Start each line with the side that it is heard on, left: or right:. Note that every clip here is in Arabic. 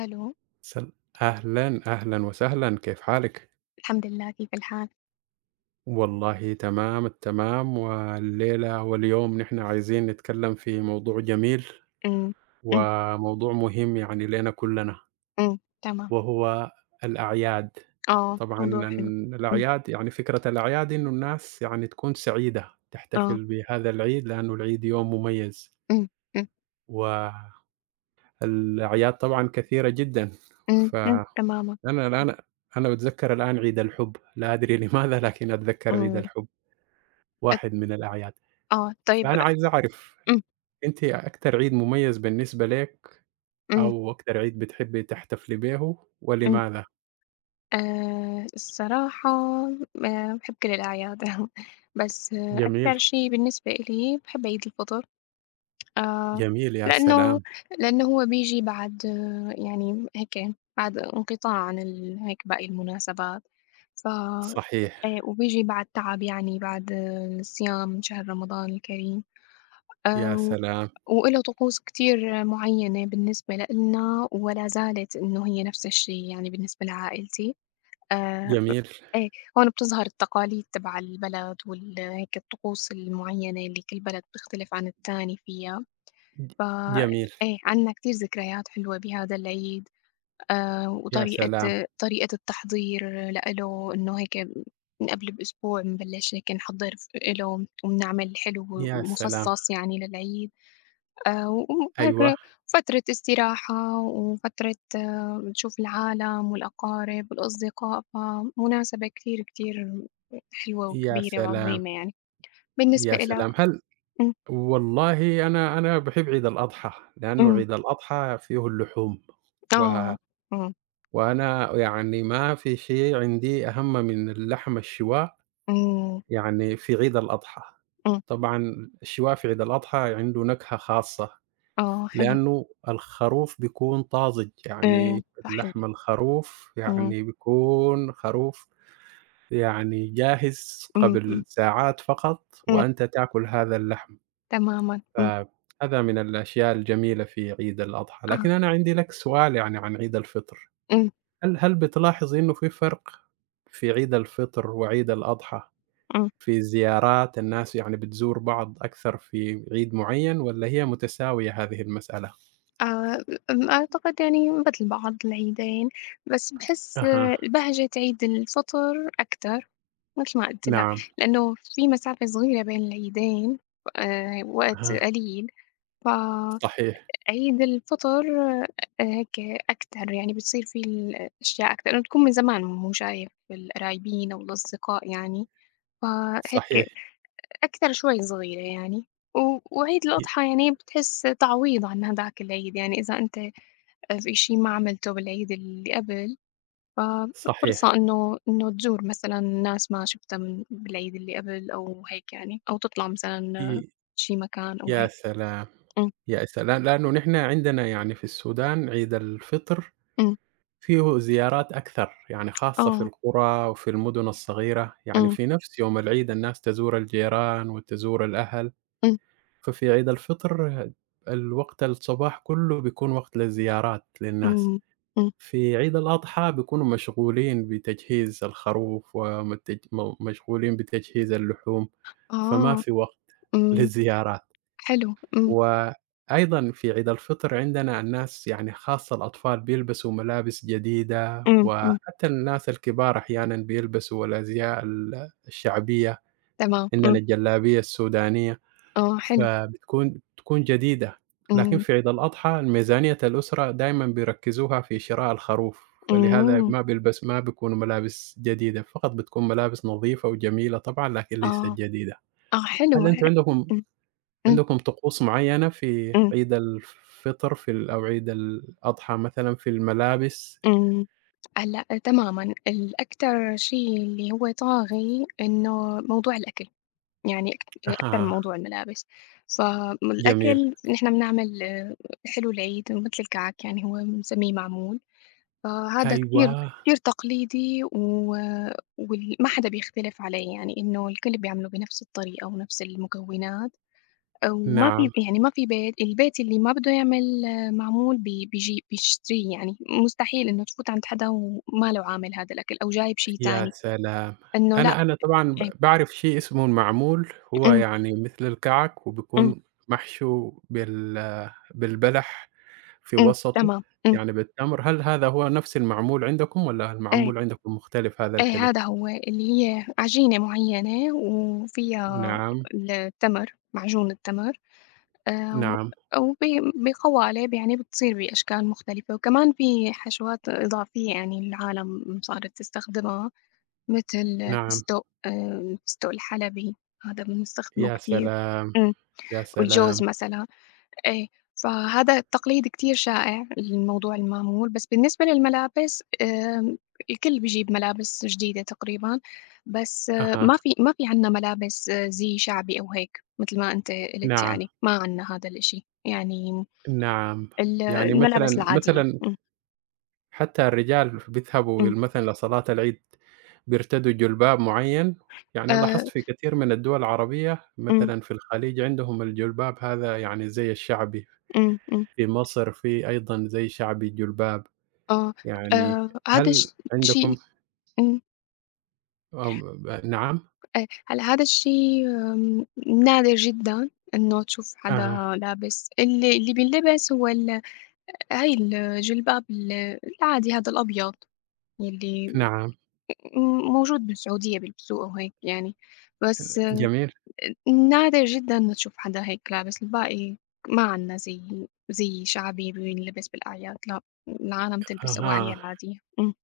left: ألو،
right: سل أهلًا، أهلًا وسهلًا كيف حالِك؟
left: الحمد لله كيف الحال؟
right: والله تمام التمام، والليلة واليوم نحن عايزين نتكلم في موضوع جميل،
left: إمم، إمم،
right: وموضوع مهم يعني لينا كلنا،
left: إمم، تمام.
right: وهو الأعياد. طبعًا
left: موضوع حلو.
right: ال
left: إمم،
right: الأعياد يعني فكرة الأعياد إنه الناس يعني تكون سعيدة،
left: آه،
right: تحتفل بهذا العيد لأنه العيد يوم مميز
left: إمم، إمم،
right: و الأعياد طبعًا كثيرة جدًا،
left: إمم،
right: ف
left: إمم، تمامًا.
right: أنا الآن أنا باتذكّر الآن عيد الحُب، لا أدري لماذا لكن أتذكّر عيد
left: إمم،
right: الحُب،
left: أت
right: واحد من الأعياد،
left: آه، طيب.
right: فأنا عايز أعرف
left: إمم،
right: أنتِ أكتر عيد مميز بالنسبة لِك
left: إمم،
right: أو أكتر عيد بتحبّي تحتفلي به
left: إمم،
right: ولماذا؟
left: الصراحة باحب كل الأعياد بس
right: جميل،
left: أكتر شي بالنسبة إلي باحب عيد الفطر. آه،
right: جميل يا
left: لإنه
right: سلام!
left: لإنه هو بييجي بعد يعني هيك بعد انقطاع عن ال هيك باقي المناسبات، ف
right: صحيح،
left: إيه، وبييجي بعد تعب يعني بعد الصيام من شهر رمضان الكريم،
right: يا
left: و
right: سلام!
left: وإله طقوس كتير معيّنة بالنسبة لإلنا ولا زالت إنه هي نفس الشي يعني بالنسبة لعائلتي. آآ،
right: جميل،
left: إيه، هون بتظهر التقاليد تبع البلد وال هيك الطقوس المعيّنة اللي كل بلد بتختلف عن التاني فيها.
right: ج
left: ف
right: جميل،
left: إيه، عندنا كتير ذكريات حلوة بهذا العيد. آه،
right: يا
left: وطريقة
right: سلام،
left: طريقة التحضير لإله إنه هيك من قبل بأسبوع بنبلش هيك نحضر له وبنعمل حلو
right: يا سلام!
left: مخصص يعني للعيد.
right: أيوه،
left: وهيك فترة استراحة وفترة نشوف العالم والأقارب والأصدقاء فمناسبة كتير كتير حلوة
right: يا
left: وكبيرة
right: سلام،
left: وعظيمة يعني بالنسبة
right: يا
left: إلك.
right: سلام!
left: م-
right: والله أنا باحب عيد الأضحى، لأنه
left: م-
right: عيد الأضحى فيه اللحوم، و
left: آه م-
right: وأنا يعني ما في شيء عندي أهم من اللحم الشِّواء
left: م-
right: يعني في عيد الأضحى.
left: م.
right: طبعًا الشِّواء في عيد الأضحى عنده نكهة خاصة،
left: آه، حلو.
right: لأنه الخروف بيكون طازج، يعني
left: صحيح.
right: لحم الخروف
left: إمم،
right: يعني بيكون خروف يعني جاهز
left: إمم،
right: قبل
left: إمم،
right: ساعات فقط
left: إمم،
right: وأنت تاكل هذا اللحم.
left: تمامًا. إمم،
right: فهذا من الأشياء الجميلة في عيد الأضحى،
left: آه،
right: لكن أنا عندي لك سؤال يعني عن عيد الفطر،
left: إمم،
right: هل بتلاحظ إنه في فرق في عيد الفطر وعيد الأضحى
left: إمم،
right: في زيارات الناس يعني بتزور بعض أكثر في عيد معين والّا هي متساوية هذه المسألة؟
left: آآ م، أعتقد يعني مثل بعض العيدين، بس باحس
right: أها.
left: بهجة عيد الفطر أكتر، مثل ما قُلت لك،
right: نعم،
left: لإنه في مسافة صغيرة بين العيدين. وقت
right: أها.
left: قليل. فعيد
right: صحيح،
left: الفطر هيك أكتر، يعني بتصير فيه الأشياء أكتر، لإنه بتكون من زمان مو شايف القرايبين أو الأصدقاء يعني، فهيك
right: صحيح،
left: أكثر شوي صغيرة يعني. وعيد
right: ي
left: الأضحى يعني بتحس تعويض عن هداك العيد، يعني إذا أنت في شي ما عملته بالعيد اللي قبل،
right: صحيح،
left: ففرصة إنه تزور مثلًا ناس ما شُفتها من بالعيد اللي قبل أو هيك يعني، أو تطلع مثلًا
right: ي
left: شي مكان أو
right: يا
left: هيك.
right: سلام،
left: إمم،
right: يا سلام! لأنه نحن عندنا يعني في السودان عيد الفطر
left: إمم،
right: فيه زيارات أكثر، يعني خاصة في
left: آه،
right: القرى وفي المدن الصغيرة، يعني
left: إمم،
right: في نفس يوم العيد الناس تزور الجيران وتزور الأهل،
left: إمم،
right: ففي عيد الفطر الوقت الصباح كله بيكون وقت للزيارات للناس،
left: إمم، إمم،
right: في عيد الأضحى بيكونوا مشغولين بتجهيز الخروف ومتج م مشغولين بتجهيز اللحوم، فما
left: آه،
right: في وقت
left: إمم،
right: للزيارات.
left: حلو، إمم،
right: وأيضًا في عيد الفطر عندنا الناس يعني خاصة الأطفال بيلبسوا ملابس جديدة،
left: إمم، إمم،
right: وحتى الناس الكبار أحيانًا بيلبسوا الأزياء الشعبية،
left: تمام، إمم،
right: عندنا الجلابية السودانية،
left: آه، حلو،
right: فبتكون جديدة، لكن
left: إمم،
right: في عيد الأضحى ميزانية الأسرة دايمًا بيركّزوها في شراء الخروف، فلهذا
left: إمم،
right: ما بيكونوا ملابس جديدة، فقط بتكون ملابس نظيفة وجميلة طبعًا لكن ليست
left: آه،
right: جديدة.
left: آه، حلو،
right: هل أنتم عندكم
left: إمم، إمم،
right: طقوس معيّنة في
left: إمم.
right: عيد الفطر في أو عيد الأضحى مثلًا في الملابس؟
left: إمم. هلأ تمامًا. الأكتر شيء اللي هو طاغي إنه موضوع الأكل، يعني أكتر من
right: أها،
left: موضوع الملابس.
right: جميل.
left: فالأكل نحن بنعمل حلو العيد مثل الكعك، يعني هو بنسميه معمول، فهذا كتير
right: أيوه،
left: كتير تقليدي وال ما حدا بيختلف عليه، يعني إنه الكل بيعمله بنفس الطريقة ونفس المكونات. وما في
right: نعم،
left: يعني ما في بيت، البيت اللي ما بده يعمل معمول بي بيجي بيشتريه يعني، مستحيل إنه تفوت عند حدا وما له عامل هذا الأكل أو جايب شي
right: يا
left: تاني،
right: سلام!
left: إنه لأ.
right: أنا طبعًا
left: إيه،
right: باعرف شيء اسمه المعمول، هو
left: إمم،
right: يعني مثل الكعك
left: إمم،
right: وبيكون محشو بالبلح في
left: إمم،
right: وسطه،
left: تمام، إمم،
right: يعني بالتمر. هل هذا هو نفس المعمول عندكم والّا
left: إيه،
right: المعمول عندكم مختلف هذا
left: إيه
right: الحلو؟
left: هذا هو، اللي هي عجينة معيّنة وفيها
right: نعم،
left: التمر، معجون التمر. و
right: نعم،
left: وبي بقوالب يعني بتصير بأشكال مختلفة، وكمان في حشوات إضافية يعني العالم صارت تستخدمها، مثل
right: نعم.
left: فستق فستق الحلبي، هذا بنستخدمه
right: يا
left: كتير.
right: سلام!
left: إمم.
right: يا
left: والجوز
right: سلام!
left: مثلًا. إيه، فهذا التقليد كتير شائع، الموضوع المعمول. بس بالنسبة للملابس الكل بيجيب ملابس جديدة تقريبًا، بس
right: أها.
left: ما في عندنا ملابس زي شعبي أو هيك متل ما أنت قُلت
right: نعم،
left: يعني، ما عندنا هذا الإشي، يعني
right: نعم.
left: ال
right: يعني
left: الملابس
right: مثلًا
left: العادية.
right: مثلًا حتى الرجال بيذهبوا
left: إمم.
right: مثلًا لصلاة العيد بيرتدوا جلباب معيّن، يعني أنا
left: آآ
right: لاحظت في كثير من الدول العربية
left: إمم،
right: مثلًا في الخليج عندهم الجلباب هذا يعني زي الشعبي،
left: إمم.
right: في مصر في أيضًا زي شعبي الجلباب،
left: آه،
right: يعني
left: هذا الش
right: هل عندكم
left: شيء. إمم.
right: آمم نعم؟
left: هلّا هذا الشي نادر جدًا إنه تشوف حدا
right: أها،
left: لابس، اللي بينلبس هو ال هي الجلباب ال العادي هذا الأبيض يلّي
right: نعم،
left: م موجود بالسعودية بيلبسوه وهيك يعني، بس
right: جميل.
left: نادر جدًا ما تشوف حدا هيك لابس، الباقي ما عندنا زي شعبي بينلبس بالأعياد لأ، العالم تلبس أواعيها
right: أها،
left: العادية. إمم،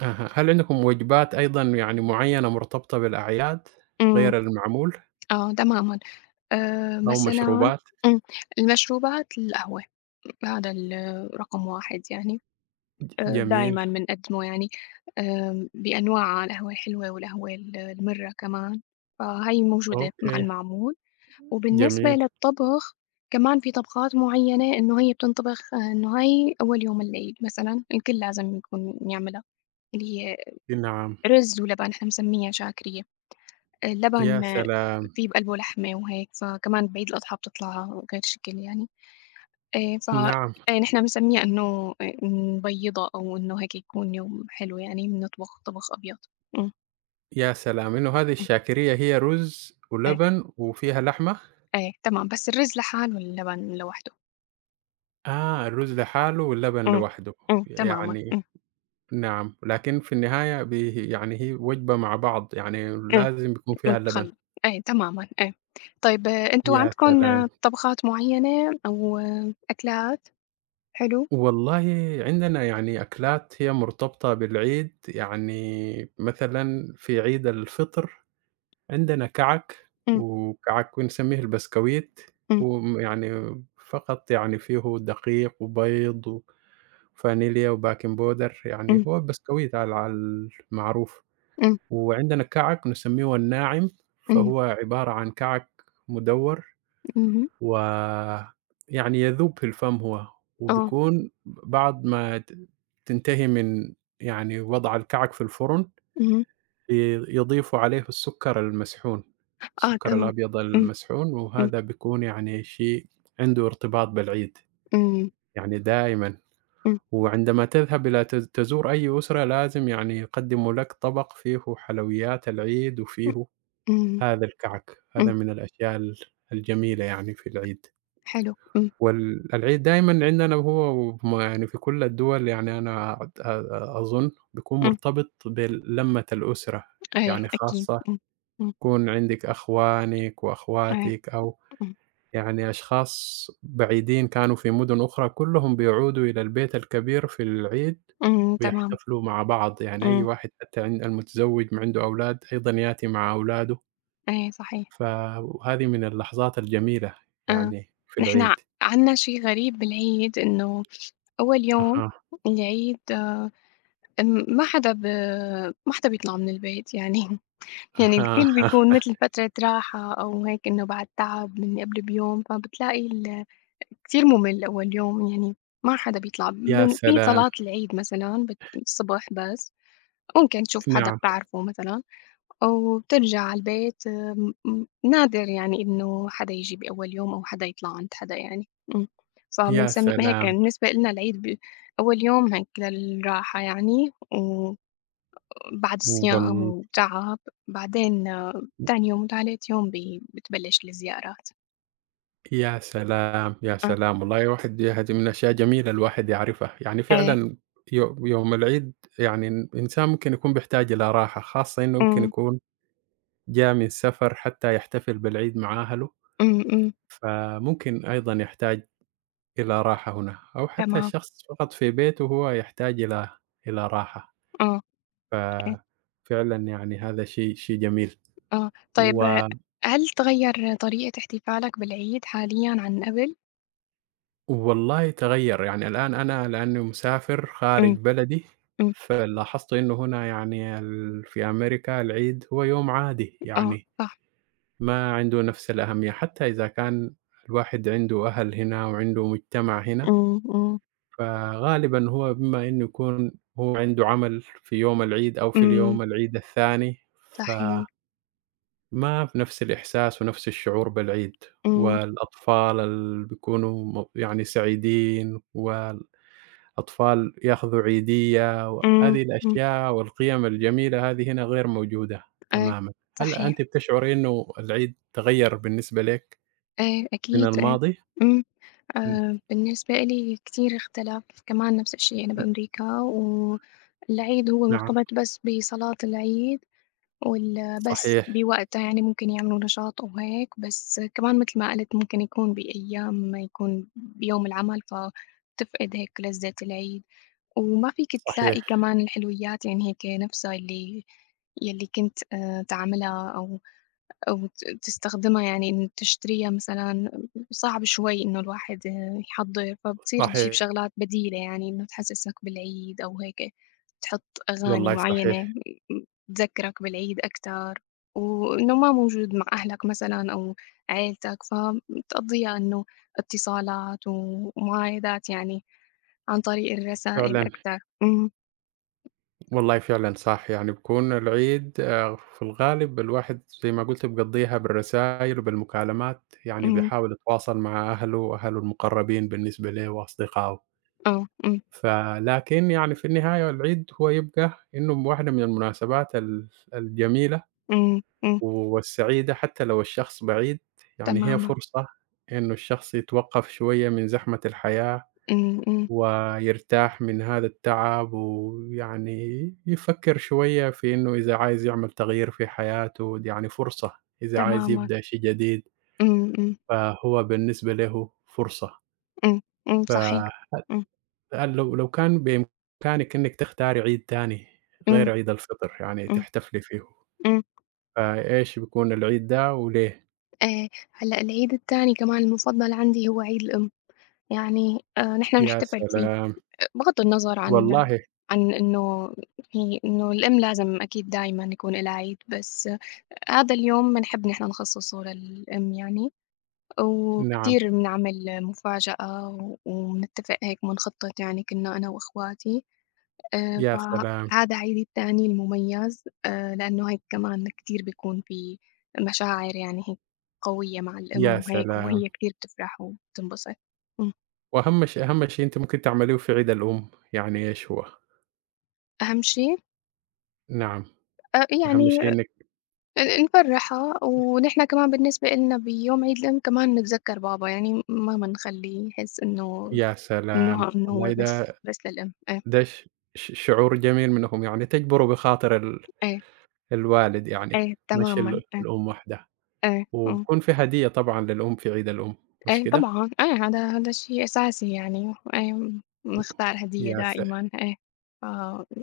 right: أها. هل عندكم وجبات أيضًا يعني معيّنة مرتبطة بالأعياد
left: إمم،
right: غير المعمول
left: آه تمامًا.
right: أو
left: مثلًا
right: مشروبات؟
left: إمم، المشروبات القهوة، هذا ال رقم 1 يعني،
right: جميل،
left: دايمًا بنقدّمه يعني، بأنواعها القهوة الحلوة والقهوة ال المرّة كمان، فهي موجودة مع
right: أوكي،
left: المعمول. وبالنسبة
right: جميل،
left: للطبخ كمان في طبخات معيّنة إنه هي بتنطبخ إنه هي أول يوم العيد مثلًا، الكل لازم يكون يعملها، اللي هي
right: نعم،
left: رز ولبن، إحنا بنسميها شاكرية.
right: يا
left: اللبن
right: سلام!
left: في بقلبه لحمة وهيك، فكمان بعيد الأضحى بتطلع غير شكل يعني. ف
right: نعم،
left: نحن بنسميه إنه بيّضة أو إنه هيك يكون يوم حلو يعني بنطبخ طبخ أبيض. إمم،
right: يا سلام! إنه هذه
left: إمم،
right: الشاكرية هي رز
left: إيه،
right: ولبن وفيها لحمة؟
left: إيه، تمام، بس الرز لحاله واللبن لوحده.
right: آه، الرز لحاله واللبن
left: إمم،
right: لوحده،
left: إمم، تمامًا،
right: يعني
left: إمم،
right: نعم، لكن في النهاية به يعني هي وجبة مع بعض، يعني
left: إمم،
right: لازم يكون فيها اللبن.
left: متخل إيه تمامًا، إيه. طيب أنتم
right: يا
left: عندكم
right: سلام!
left: طبخات معيّنة أو أكلات؟ حلو،
right: والله عندنا يعني أكلات هي مرتبطة بالعيد، يعني مثلًا في عيد الفطر عندنا كعك،
left: إمم،
right: وكعك بنسميه البسكويت،
left: إمم،
right: ويعني فقط يعني فيه دقيق وبيض وفانيليا وباكنج باودر، يعني
left: إمم،
right: هو البسكويت على على المعروف.
left: إمم،
right: وعندنا كعك نسميه الناعم،
left: إمم،
right: فهو عبارة عن كعك مدوّر
left: اهم،
right: ويعني يذوب في الفم هو،
left: آه،
right: وبيكون بعد ما ت تنتهي من يعني وضع الكعك في الفرن،
left: اهم.
right: ي يضيفوا عليه السكر المسحون.
left: آه
right: السكر
left: تمام.
right: الأبيض
left: إمم،
right: المسحون،
left: إمم،
right: وهذا بيكون يعني شيء عنده ارتباط بالعيد،
left: إمم،
right: يعني دائمًا، وعندما تذهب إلى تزور أي أسرة لازم يعني يقدّموا لك طبق فيه حلويات العيد
left: إمم،
right: وفيه
left: إمم،
right: هذا الكعك، هذا
left: إمم،
right: من الأشياء الجميلة يعني في العيد،
left: حلو، إمم،
right: والالعيد دائمًا عندنا هو يعني في كل الدول يعني أنا أ أ أظن بيكون
left: إمم،
right: مرتبط بلمة الأسرة،
left: أيوه
right: يعني
left: أكيد.
right: خاصة
left: إمم، إمم،
right: يكون عندِك أخوانِك
left: أيوه.
right: وأخواتِك أو
left: إمم،
right: يعني أشخاص بعيدين كانوا في مدن أخرى كلّهم بيعودوا إلى البيت الكبير في العيد
left: إمم، تمام،
right: ويحتفلوا مع بعض، يعني أي
left: إمم،
right: واحد حتى عن المتزوج ما عنده أولاد أيضًا يأتي مع أولاده،
left: أيوه صحيح.
right: فهذه من اللحظات الجميلة
left: آه،
right: يعني في
left: نحن ع
right: العيد.
left: عندنا شي غريب بالعيد، إنه أول يوم
right: أها،
left: العيد م ما حدا ب ما حدا بيطلع من البيت يعني يعني
right: أها،
left: الكل بيكون
right: أها،
left: متل فترة راحة أو هيك إنه بعد تعب من قبل بيوم، فبتلاقي ال كتير مُمِل أول يوم، يعني ما حدا بيطلع
right: يا
left: من في
right: سلام!
left: صلاة العيد مثلًا بت الصبح بس، ممكن تشوف حدا
right: نعم،
left: بتعرفه مثلًا، وبترجع عالبيت. م م نادر يعني إنه حدا ييجي بأول يوم أو حدا يطلع عند حدا يعني. إمم،
right: يا
left: فبنسم هيك
right: سلام!
left: بالنسبة إلنا العيد ب أول يوم هيك للراحة يعني، وبعد الصيام
right: وال
left: وتعب، بعدين تاني يوم وتالت يوم بي بتبلش الزيارات.
right: يا سلام، يا
left: آه،
right: سلام! والله واحد دي هذه من الأشياء جميلة الواحد يعرفها، يعني
left: إيه،
right: فعلًا يوم العيد يعني الإنسان ممكن يكون بيحتاج إلى راحة، خاصة إنه ممكن
left: إمم،
right: يكون جا من سفر حتى يحتفل بالعيد مع أهله،
left: إمم، إمم،
right: فممكن أيضًا يحتاج إلى راحة هنا، أو حتى
left: تمام،
right: الشخص فقط في بيته هو يحتاج إلى إلى راحة،
left: آه، إيه.
right: ففعلًا يعني هذا شيء جميل
left: آه، طيب
right: و
left: آه، هل تغيّر طريقة احتفالك بالعيد حاليًا عن قبل؟
right: والله تغيّر، يعني الآن أنا لإنّي مسافر خارج
left: إمم،
right: بلدي،
left: إمم.
right: فلاحظت إنه هنا يعني في أمريكا العيد هو يوم عادي،
left: آه،
right: يعني
left: صح.
right: ما عنده نفس الأهمية، حتى إذا كان الواحد عنده أهل هنا وعنده مجتمع هنا،
left: إمم، إمم.
right: فغالبًا هو بما إنه يكون هو عنده عمل في يوم العيد أو في
left: إمم،
right: اليوم العيد الثاني، فما
left: صحيح.
right: بنفس الإحساس ونفس الشعور بالعيد،
left: إمم،
right: والأطفال بيكونوا يعني سعيدين أطفال ياخذوا عيدية
left: إمم،
right: وهذه
left: إمم.
right: الأشياء والقيم الجميلة هذه هنا غير موجودة
left: إيه،
right: تمامًا. هل أنتِ
left: صحيح.
right: بتشعري إنه العيد تغيّر بالنسبة لِك
left: إيه،
right: من
left: أكيد إيه.
right: الماضي؟
left: إمم.
right: ن
left: بالنسبة إلي كتير اختلف، كمان نفس الشيء أنا بأمريكا والعيد هو
right: نعم،
left: مرتبط بس بصلاة العيد. وال بس
right: صحيح،
left: بوقتها يعني ممكن يعملوا نشاط وهيك، بس كمان متل ما قُلت ممكن يكون بأيام ما يكون بيوم العمل، فبتفقد هيك لذّة العيد، وما فيك تلاقي
right: صحيح،
left: كمان الحلويات يعني هيك نفسها اللي يلّي كنت تعملها أو تستخدمها يعني إن تشتريها مثلًا صعب شوي إنه الواحد يحضّر، فبتصير تجيب
right: صحيح،
left: شغلات بديلة يعني إنه تحسّسك بالعيد أو هيك، تحط أغاني
right: والله
left: معيّنة
right: صحيح،
left: م م تذكّرك بالعيد أكتر، وإنه ما موجود مع أهلك مثلًا أو عيلتك، فبتقضّيها إنه اتصالات ومعايدات يعني عن طريق الرسائل
right: فعلًا،
left: أكتر. إمم،
right: والله فعلًا صح، يعني بيكون العيد في الغالب الواحد زي ما قُلتِ بيقضّيها بالرسايل وبالمكالمات، يعني
left: إمم،
right: بيحاول يتواصل مع أهله وأهله المقرّبين بالنسبة له وأصدقائه.
left: آه، إمم،
right: فلكن يعني في النهاية العيد هو يبقى إنه واحدة من المناسبات الجميلة
left: إمم، إمم،
right: والسعيدة حتى لو الشخص بعيد، يعني هي
left: تمامًا،
right: فرصة إنه الشخص يتوقّف شوية من زحمة الحياة
left: إمم، إمم،
right: ويرتاح من هذا التعب، ويعني يفكّر شوية في إنه إذا عايز يعمل تغيير في حياته، دي يعني فرصة، إذا عايز
left: تمامًا،
right: يبدأ شيء جديد
left: إمم، إمم.
right: فهو بالنسبة له فرصة.
left: إمم، إمم،
right: ف
left: صحيح. إمم،
right: قال لو كان بإمكانِك إنِّك تختاري عيد تاني
left: إمم،
right: غير عيد الفطر يعني
left: إمم،
right: تحتفلي فيه،
left: إمم.
right: فإيش بيكون العيد ده وليه؟
left: آآ هلأ العيد التاني كمان المفضّل عندي هو عيد الأم، يعني نحن
right: يا
left: بنحتفل فيه
right: سلام!
left: بغض النظر عن
right: والله
left: عن إنه هي إنه الأم لازم أكيد دايمًا يكون إلها عيد، بس هذا اليوم بنحب نحن نخصّصه للأم يعني،
right: نعم،
left: وكتير بنعمل مفاجأة وبنتّفق هيك بنخطّط يعني كُنّا أنا وإخواتي.
right: يا سلام!
left: فهذا عيدي التاني المميز، لإنه هيك كمان كتير بيكون في مشاعر يعني هيك قوية مع الأم
right: يا
left: وهيك،
right: سلام!
left: وهي كتير بتفرح وبتنبسط. إمم.
right: وأهم شي أهم شي أنتِ ممكن تعمليه في عيد الأم، يعني إيش هو؟
left: أهم شي
right: نعم، أهم شي
left: يعني
right: إنِّك
left: نفرّحها، ونحن كمان بالنسبة إلنا بيوم عيد الأم كمان نتذكّر بابا، يعني ما بنخلّيه يحس إنه
right: يا سلام!
left: إنه هو
right: والله
left: بس
right: ده
left: بس للأم.
right: ده ش ش شعور جميل منهم، يعني تجبروا بخاطر
left: إيه،
right: الوالد يعني،
left: إيه
right: مش
left: تمامًا. إيه،
right: الأم وحدها،
left: إيه، إمم.
right: وبيكون في هدية طبعًا للأم في عيد الأم، مش كده؟
left: طبعًا، آه، هذا هذا شيء أساسي يعني، نختار هدية
right: يا س
left: دائمًا. إيه،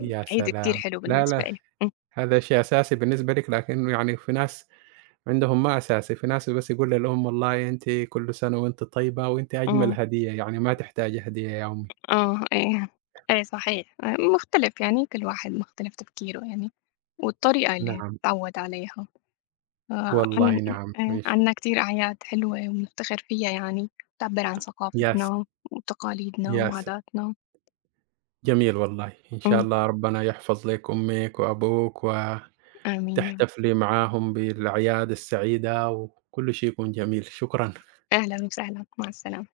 right: يا
left: كتير
right: سلام!
left: حلو
right: لا،
left: بالنسبة
right: لا،
left: لي. إمم،
right: هذا شيء أساسي بالنسبة لِك، لكن يعني في ناس عندهم ما أساسي، في ناس بس يقولوا لهم والله أنتِ كل سنة وأنتِ طيبة وأنتِ أجمل
left: إمم،
right: هدية، يعني ما تحتاجي هدية يا أمي.
left: آه، إيه، إيه صحيح. مختلف يعني كل واحد مختلف تفكيره يعني، والطريقة اللي
right: نعم،
left: اتعوّد عليها.
right: والله
left: عن
right: نعم،
left: إيه،
right: ماشي.
left: عندنا كتير أعياد حلوة وبنفتخر فيها يعني، بتعبّر عن
right: يا س
left: ثقافتنا وتقاليدنا
right: يا س
left: وعاداتنا.
right: جميل والله، إن شاء
left: إمم،
right: الله ربنا يحفظ لِك أمِك وأبوك
left: آمين يا رب.
right: وتحتفلي معاهم بالأعياد السعيدة وكل شيء يكون جميل، شكرًا.
left: أهلًا وسهلًا، مع السلامة.